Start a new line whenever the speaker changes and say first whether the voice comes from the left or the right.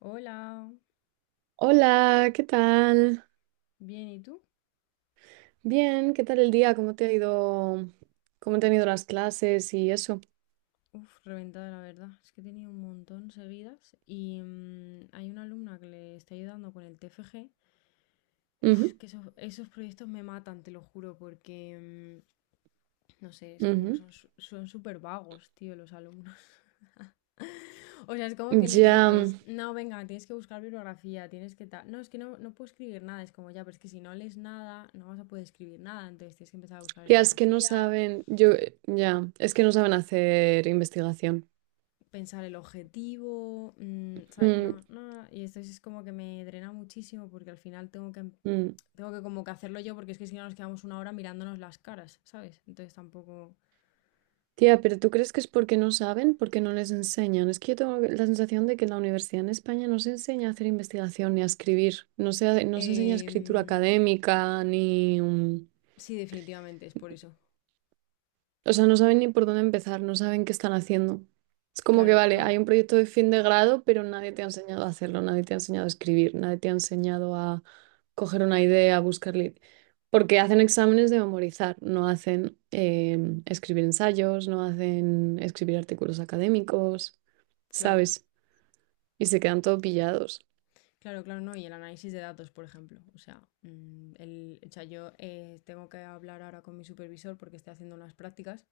left: Hola,
right: Hola, ¿qué tal?
left: bien, ¿y tú?
right: Bien, ¿qué tal el día? ¿Cómo te ha ido? ¿Cómo te han ido las clases y eso?
left: Uf, reventada la verdad, es que he tenido un montón seguidas y hay una alumna que le está ayudando con el TFG. Uf,
right: Ujú,
left: que esos proyectos me matan, te lo juro, porque no sé, es como que
right: ujú.
left: son son súper vagos, tío, los alumnos. O sea, es como que les
right: Ya,
left: dices, no, venga, tienes que buscar bibliografía, tienes que tal. No, es que no puedo escribir nada, es como ya, pero es que si no lees nada, no vas a poder escribir nada, entonces tienes que empezar a buscar
right: ya es que no
left: bibliografía.
right: saben, ya, es que no saben hacer investigación.
left: Pensar el objetivo, ¿sabes?
right: Mm,
left: No, y esto es como que me drena muchísimo porque al final tengo que,
right: mm.
left: tengo que como que hacerlo yo porque es que si no nos quedamos una hora mirándonos las caras, ¿sabes? Entonces tampoco...
right: Tía, pero ¿tú crees que es porque no saben, porque no les enseñan? Es que yo tengo la sensación de que en la universidad en España no se enseña a hacer investigación ni a escribir, no se enseña escritura
left: Em,
right: académica ni.
left: sí, definitivamente es por eso.
right: O sea, no saben ni por dónde empezar, no saben qué están haciendo. Es como que,
left: Claro,
right: vale, hay
left: no,
right: un proyecto de fin de grado, pero nadie te ha enseñado a hacerlo, nadie te ha enseñado a escribir, nadie te ha enseñado a coger una idea, a buscar. Porque hacen exámenes de memorizar, no hacen escribir ensayos, no hacen escribir artículos académicos,
left: claro.
right: ¿sabes? Y se quedan todo pillados.
left: Claro, claro, no. Y el análisis de datos, por ejemplo. O sea, el, o sea, yo tengo que hablar ahora con mi supervisor porque estoy haciendo unas prácticas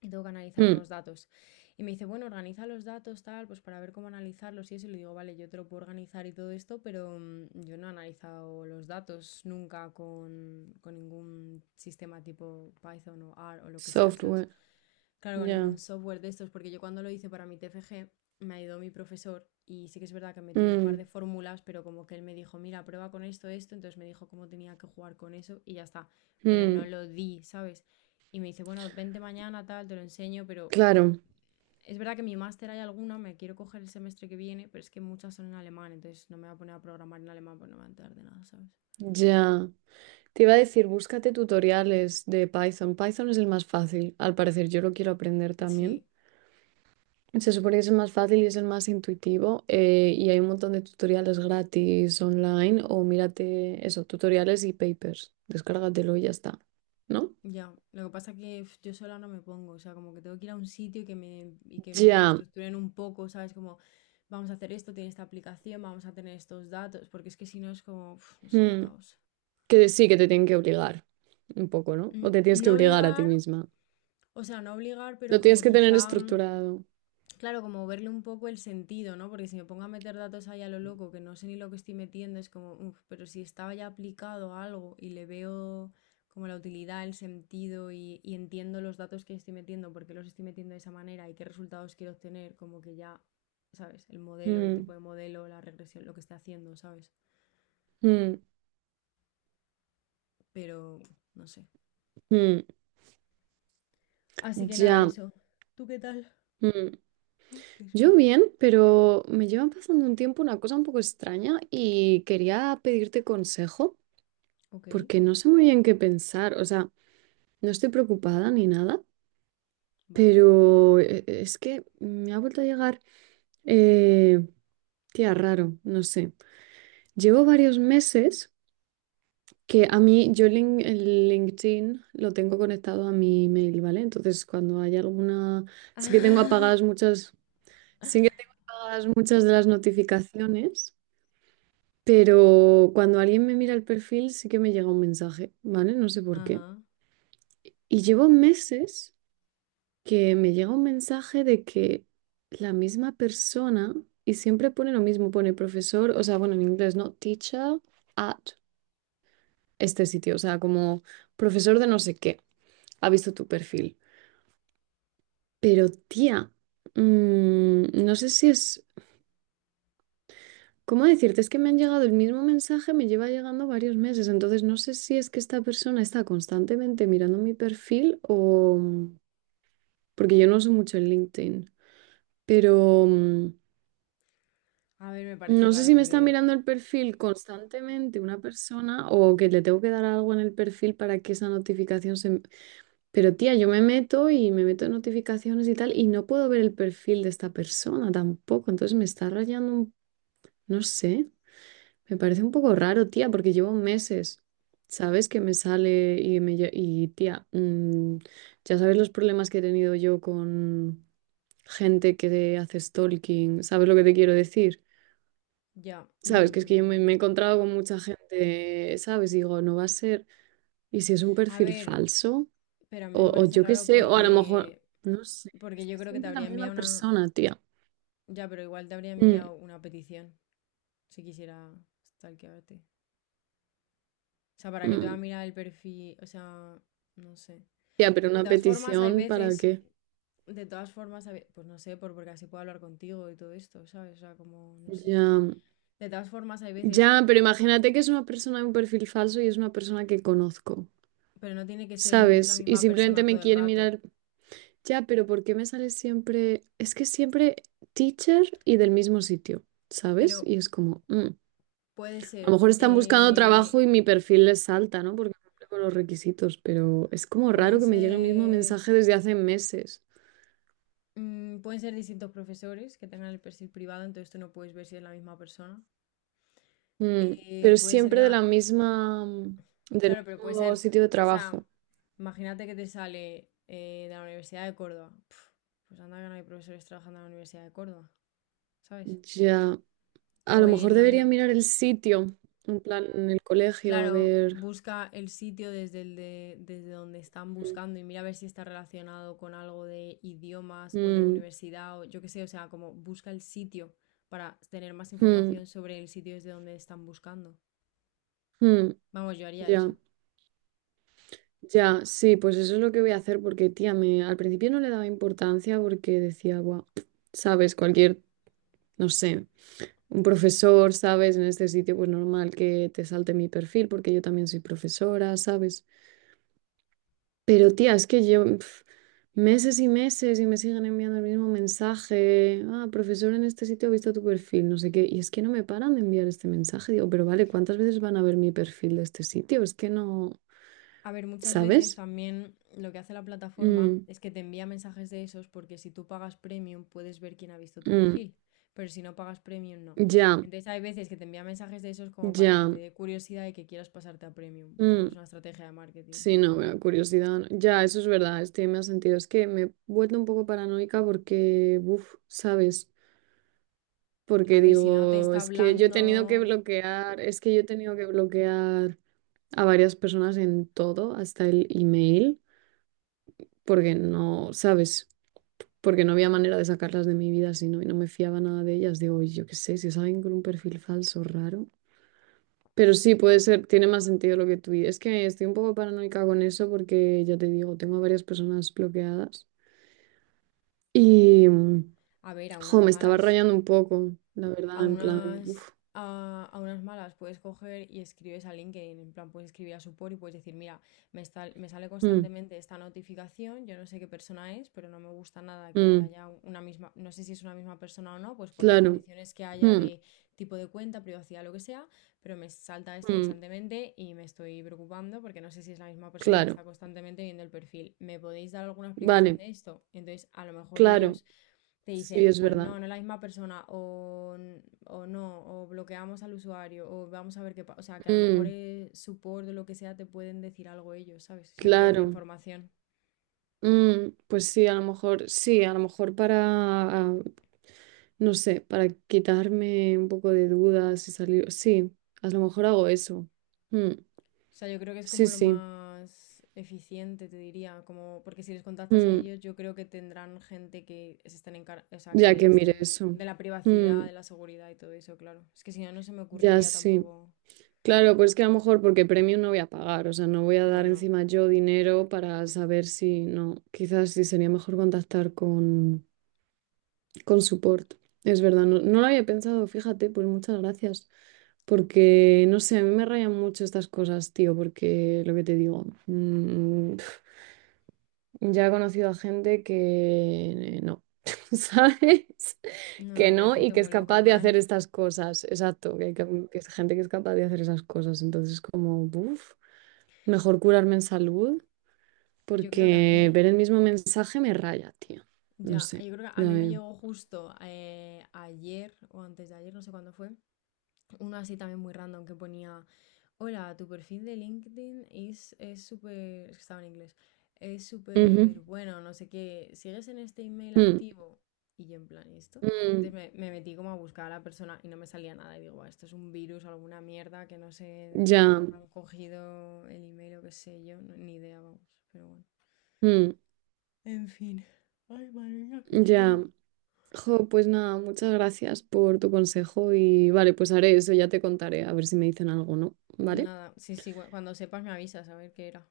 left: y tengo que analizar
right: Mm.
left: unos datos. Y me dice, bueno, organiza los datos, tal, pues para ver cómo analizarlos y eso. Y le digo, vale, yo te lo puedo organizar y todo esto, pero yo no he analizado los datos nunca con, con ningún sistema tipo Python o R o lo que sea, ¿sabes?
right: Software,
left: Claro, con
right: ya.
left: ningún software de estos, porque yo cuando lo hice para mi TFG me ayudó mi profesor y sí que es verdad que metí un par de
right: Mm,
left: fórmulas, pero como que él me dijo, mira, prueba con esto, esto, entonces me dijo cómo tenía que jugar con eso y ya está, pero no
right: mm,
left: lo di, ¿sabes? Y me dice, bueno, vente mañana, tal, te lo enseño, pero
right: claro,
left: es verdad que mi máster hay alguna, me quiero coger el semestre que viene, pero es que muchas son en alemán, entonces no me voy a poner a programar en alemán, pues no me va a enterar de nada, ¿sabes?
right: ya. Te iba a decir, búscate tutoriales de Python. Python es el más fácil, al parecer. Yo lo quiero aprender también.
left: Sí,
right: Se supone que es el más fácil y es el más intuitivo. Y hay un montón de tutoriales gratis online o mírate eso, tutoriales y papers. Descárgatelo y ya está. ¿No?
left: ya, lo que pasa que uf, yo sola no me pongo, o sea, como que tengo que ir a un sitio y que me lo
right: Ya.
left: estructuren un poco, ¿sabes? Como, vamos a hacer esto, tiene esta aplicación, vamos a tener estos datos, porque es que si no es como, uf, no sé, un
right: mm,
left: caos.
right: Que sí, que te tienen que obligar un poco, ¿no?
left: Mm,
right: O te tienes que
left: no
right: obligar a ti
left: obligar,
right: misma.
left: o sea, no obligar, pero
right: Lo tienes
left: como
right: que tener
left: quizá
right: estructurado.
left: claro, como verle un poco el sentido, ¿no? Porque si me pongo a meter datos ahí a lo loco, que no sé ni lo que estoy metiendo, es como, uff, pero si estaba ya aplicado a algo y le veo como la utilidad, el sentido y entiendo los datos que estoy metiendo, por qué los estoy metiendo de esa manera y qué resultados quiero obtener, como que ya, ¿sabes? El modelo, el
right: Mm,
left: tipo de modelo, la regresión, lo que esté haciendo, ¿sabes?
right: mm,
left: Pero, no sé.
right: mm.
left: Así que nada,
right: Ya.
left: eso. ¿Tú qué tal?
right: mm.
left: Ay, qué
right: Yo
left: sueño.
right: bien, pero me llevan pasando un tiempo una cosa un poco extraña y quería pedirte consejo
left: Ok,
right: porque no sé muy bien qué pensar. O sea, no estoy preocupada ni nada,
left: vale,
right: pero es que me ha vuelto a llegar, eh, tía, raro, no sé. Llevo varios meses que a
left: verás.
right: mí, yo lin- el LinkedIn lo tengo conectado a mi email, ¿vale? Entonces, cuando hay alguna, sí que tengo apagadas muchas, sí que tengo apagadas muchas de las notificaciones. Pero cuando alguien me mira el perfil, sí que me llega un mensaje, ¿vale? No sé por qué.
left: Ajá.
right: Y llevo meses que me llega un mensaje de que la misma persona, y siempre pone lo mismo, pone profesor, o sea, bueno, en inglés, ¿no? Teacher at este sitio, o sea, como profesor de no sé qué, ha visto tu perfil. Pero tía, no sé si es. ¿Cómo decirte? Es que me han llegado el mismo mensaje, me lleva llegando varios meses, entonces no sé si es que esta persona está constantemente mirando mi perfil o porque yo no uso mucho el LinkedIn, pero
left: A ver, me parece
right: no sé
left: raro
right: si me está
left: porque
right: mirando el perfil constantemente una persona o que le tengo que dar algo en el perfil para que esa notificación se. Pero tía, yo me meto y me meto en notificaciones y tal y no puedo ver el perfil de esta persona tampoco, entonces me está rayando un. No sé. Me parece un poco raro, tía, porque llevo meses, ¿sabes? Que me sale. Y tía, ya sabes los problemas que he tenido yo con gente que hace stalking, ¿sabes lo que te quiero decir?
left: ya.
right: ¿Sabes? Que es que yo me,
left: Mm.
right: me he encontrado con mucha gente, ¿sabes? Digo, no va a ser. ¿Y si es un
left: A
right: perfil
left: ver,
right: falso?
left: pero a mí me
right: O
left: parece
right: yo qué
left: raro
right: sé, o a lo mejor.
left: porque,
right: No sé,
left: porque
right: es que
left: yo creo que te
right: siempre la
left: habría
right: misma
left: enviado una...
right: persona, tía.
left: Ya, pero igual te habría
right: Mm,
left: enviado una petición si quisiera stalkearte. O sea, ¿para qué te va a
right: mm.
left: mirar el perfil? O sea, no sé.
right: Tía, pero
left: De
right: una
left: todas formas, hay
right: petición, ¿para
left: veces...
right: qué?
left: De todas formas, pues no sé, porque así puedo hablar contigo y todo esto, ¿sabes? O sea, como, no sé.
right: Ya.
left: De todas formas, hay
right: Ya,
left: veces,
right: pero imagínate que es una persona de un perfil falso y es una persona que conozco,
left: pero no tiene que ser el la
right: ¿sabes? Y
left: misma
right: simplemente
left: persona
right: me
left: todo el
right: quiere
left: rato.
right: mirar. Ya, pero ¿por qué me sale siempre? Es que siempre teacher y del mismo sitio, ¿sabes?
left: Pero
right: Y es como, mm.
left: puede
right: A lo
left: ser...
right: mejor están buscando trabajo y mi perfil les salta, ¿no? Porque cumple con los requisitos, pero es como raro
left: pueden
right: que me llegue el mismo
left: ser,
right: mensaje desde hace meses.
left: pueden ser distintos profesores que tengan el perfil privado, entonces tú no puedes ver si es la misma persona.
right: Mm, Pero
left: Puede ser,
right: siempre de la misma, del
left: claro, pero puede
right: mismo
left: ser,
right: sitio de
left: o sea,
right: trabajo.
left: imagínate que te sale de la Universidad de Córdoba. Pf, pues anda que no hay profesores trabajando en la Universidad de Córdoba, ¿sabes?
right: Ya. A
left: O
right: lo mejor
left: en la
right: debería mirar el sitio, en plan, en el colegio, a
left: claro,
right: ver.
left: busca el sitio desde el de, desde donde están
right: Mm,
left: buscando y mira a ver si está relacionado con algo de idiomas o de
right: mm,
left: universidad o yo qué sé, o sea, como busca el sitio para tener más
right: mm,
left: información sobre el sitio desde donde están buscando.
right: mm,
left: Vamos, yo haría
right: ya,
left: eso.
right: ya, sí, pues eso es lo que voy a hacer porque, tía, al principio no le daba importancia porque decía, guau, sabes, cualquier, no sé, un profesor, sabes, en este sitio, pues normal que te salte mi perfil porque yo también soy profesora, ¿sabes? Pero tía, es que yo meses y meses y me siguen enviando el mismo mensaje. Ah, profesor, en este sitio he visto tu perfil, no sé qué. Y es que no me paran de enviar este mensaje. Digo, pero vale, ¿cuántas veces van a ver mi perfil de este sitio? Es que no,
left: A ver, muchas veces
right: ¿sabes?
left: también lo que hace la plataforma
right: Mm,
left: es que te envía mensajes de esos porque si tú pagas premium puedes ver quién ha visto tu
right: mm,
left: perfil, pero si no pagas premium no.
right: ya,
left: Entonces hay veces que te envía mensajes de esos como para que te
right: ya.
left: dé curiosidad y que quieras pasarte a premium.
right: mm,
left: También es una estrategia de marketing.
right: sí, no, bueno, curiosidad. No. Ya, eso es verdad, estoy me ha sentido. Es que me he vuelto un poco paranoica porque, ¿sabes?
left: A
right: Porque
left: ver, si no te
right: digo,
left: está hablando,
right: es que yo he tenido que bloquear a varias personas en todo, hasta el email, porque no, ¿sabes? Porque no había manera de sacarlas de mi vida si no, y no me fiaba nada de ellas. Digo, "Oye, yo qué sé, si salen con un perfil falso, raro. Pero sí, puede ser, tiene más sentido lo que tú dices. Es que estoy un poco paranoica con eso porque ya te digo, tengo a varias personas bloqueadas y,
left: a ver, a
right: jo,
left: unas
right: me estaba
left: malas,
right: rayando un poco, la
left: a
right: verdad, en plan,
left: unas, a unas malas puedes coger y escribes a LinkedIn, en plan puedes escribir a support y puedes decir, mira, me sale
right: mm,
left: constantemente esta notificación, yo no sé qué persona es, pero no me gusta nada que
right: mm,
left: haya una misma, no sé si es una misma persona o no, pues por las
right: claro,
left: condiciones que haya
right: mm,
left: de tipo de cuenta, privacidad, lo que sea, pero me salta esto
right: mm,
left: constantemente y me estoy preocupando porque no sé si es la misma persona que
right: claro,
left: está constantemente viendo el perfil. ¿Me podéis dar alguna explicación
right: vale,
left: de esto? Entonces, a lo mejor
right: claro,
left: ellos te
right: sí,
left: dicen,
right: es
left: pues
right: verdad.
left: no, no es la misma persona, o no, o bloqueamos al usuario, o vamos a ver qué pasa. O sea, que a lo mejor
right: Mm.
left: es support o lo que sea, te pueden decir algo ellos, ¿sabes? Si envías la
right: Claro,
left: información.
right: mm, pues sí, a lo mejor, sí, a lo mejor para, ah, no sé, para quitarme un poco de dudas y salir, sí, a lo mejor hago eso. Mm,
left: O sea, yo creo que es
right: sí,
left: como lo
right: sí,
left: más eficiente, te diría, como porque si les contactas a
right: mm,
left: ellos, yo creo que tendrán gente que se estén o sea,
right: ya
left: que
right: que mire
left: estén
right: eso.
left: de la privacidad,
right: Mm,
left: de la seguridad y todo eso, claro. Es que si no, no se me
right: ya
left: ocurriría
right: sí.
left: tampoco.
right: Claro, pues que a lo mejor porque premio no voy a pagar, o sea, no voy a
left: No,
right: dar
left: no.
right: encima yo dinero para saber si no, quizás sí sería mejor contactar con support. Es verdad, no, no lo había pensado, fíjate, pues muchas gracias. Porque, no sé, a mí me rayan mucho estas cosas, tío, porque lo que te digo, ya he conocido a gente que no, ¿sabes?
left: No,
right: Que
left: no, que hay
right: no y
left: gente
right: que es
left: muy loca
right: capaz de
left: por ahí.
right: hacer estas cosas, exacto, que es gente que es capaz de hacer esas cosas. Entonces, como, mejor curarme en salud,
left: Yo creo que a
right: porque
left: mí
right: ver el mismo mensaje me raya, tío. No
left: ya,
right: sé,
left: yo creo que a
right: ya
left: mí me
right: veo.
left: llegó justo ayer o antes de ayer, no sé cuándo fue, uno así también muy random que ponía, hola, tu perfil de LinkedIn es súper, es que estaba en inglés, es súper
right: Ujú,
left: bueno, no sé qué, ¿sigues en este email
right: mm,
left: activo? Y yo en plan, ¿y esto?
right: mm,
left: Entonces me metí como a buscar a la persona y no me salía nada y digo, "Buah, esto es un virus alguna mierda que no sé cómo
right: ya,
left: habrán cogido el email o qué sé yo, ni idea, vamos, pero bueno.
right: mm,
left: En fin. Ay, madre mía, qué
right: ya.
left: sueño.
right: Jo, pues nada, muchas gracias por tu consejo y vale, pues haré eso, ya te contaré, a ver si me dicen algo, ¿no? ¿Vale?
left: Nada, sí, sí, cuando sepas me avisas a ver qué era.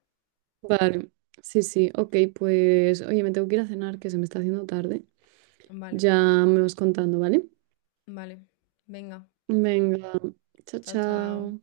right: Vale, sí, sí, ok, pues oye, me tengo que ir a cenar, que se me está haciendo tarde.
left: Vale,
right: Ya me vas contando, ¿vale?
left: vale. Venga,
right: Venga, chao,
left: chao, chao.
right: chao.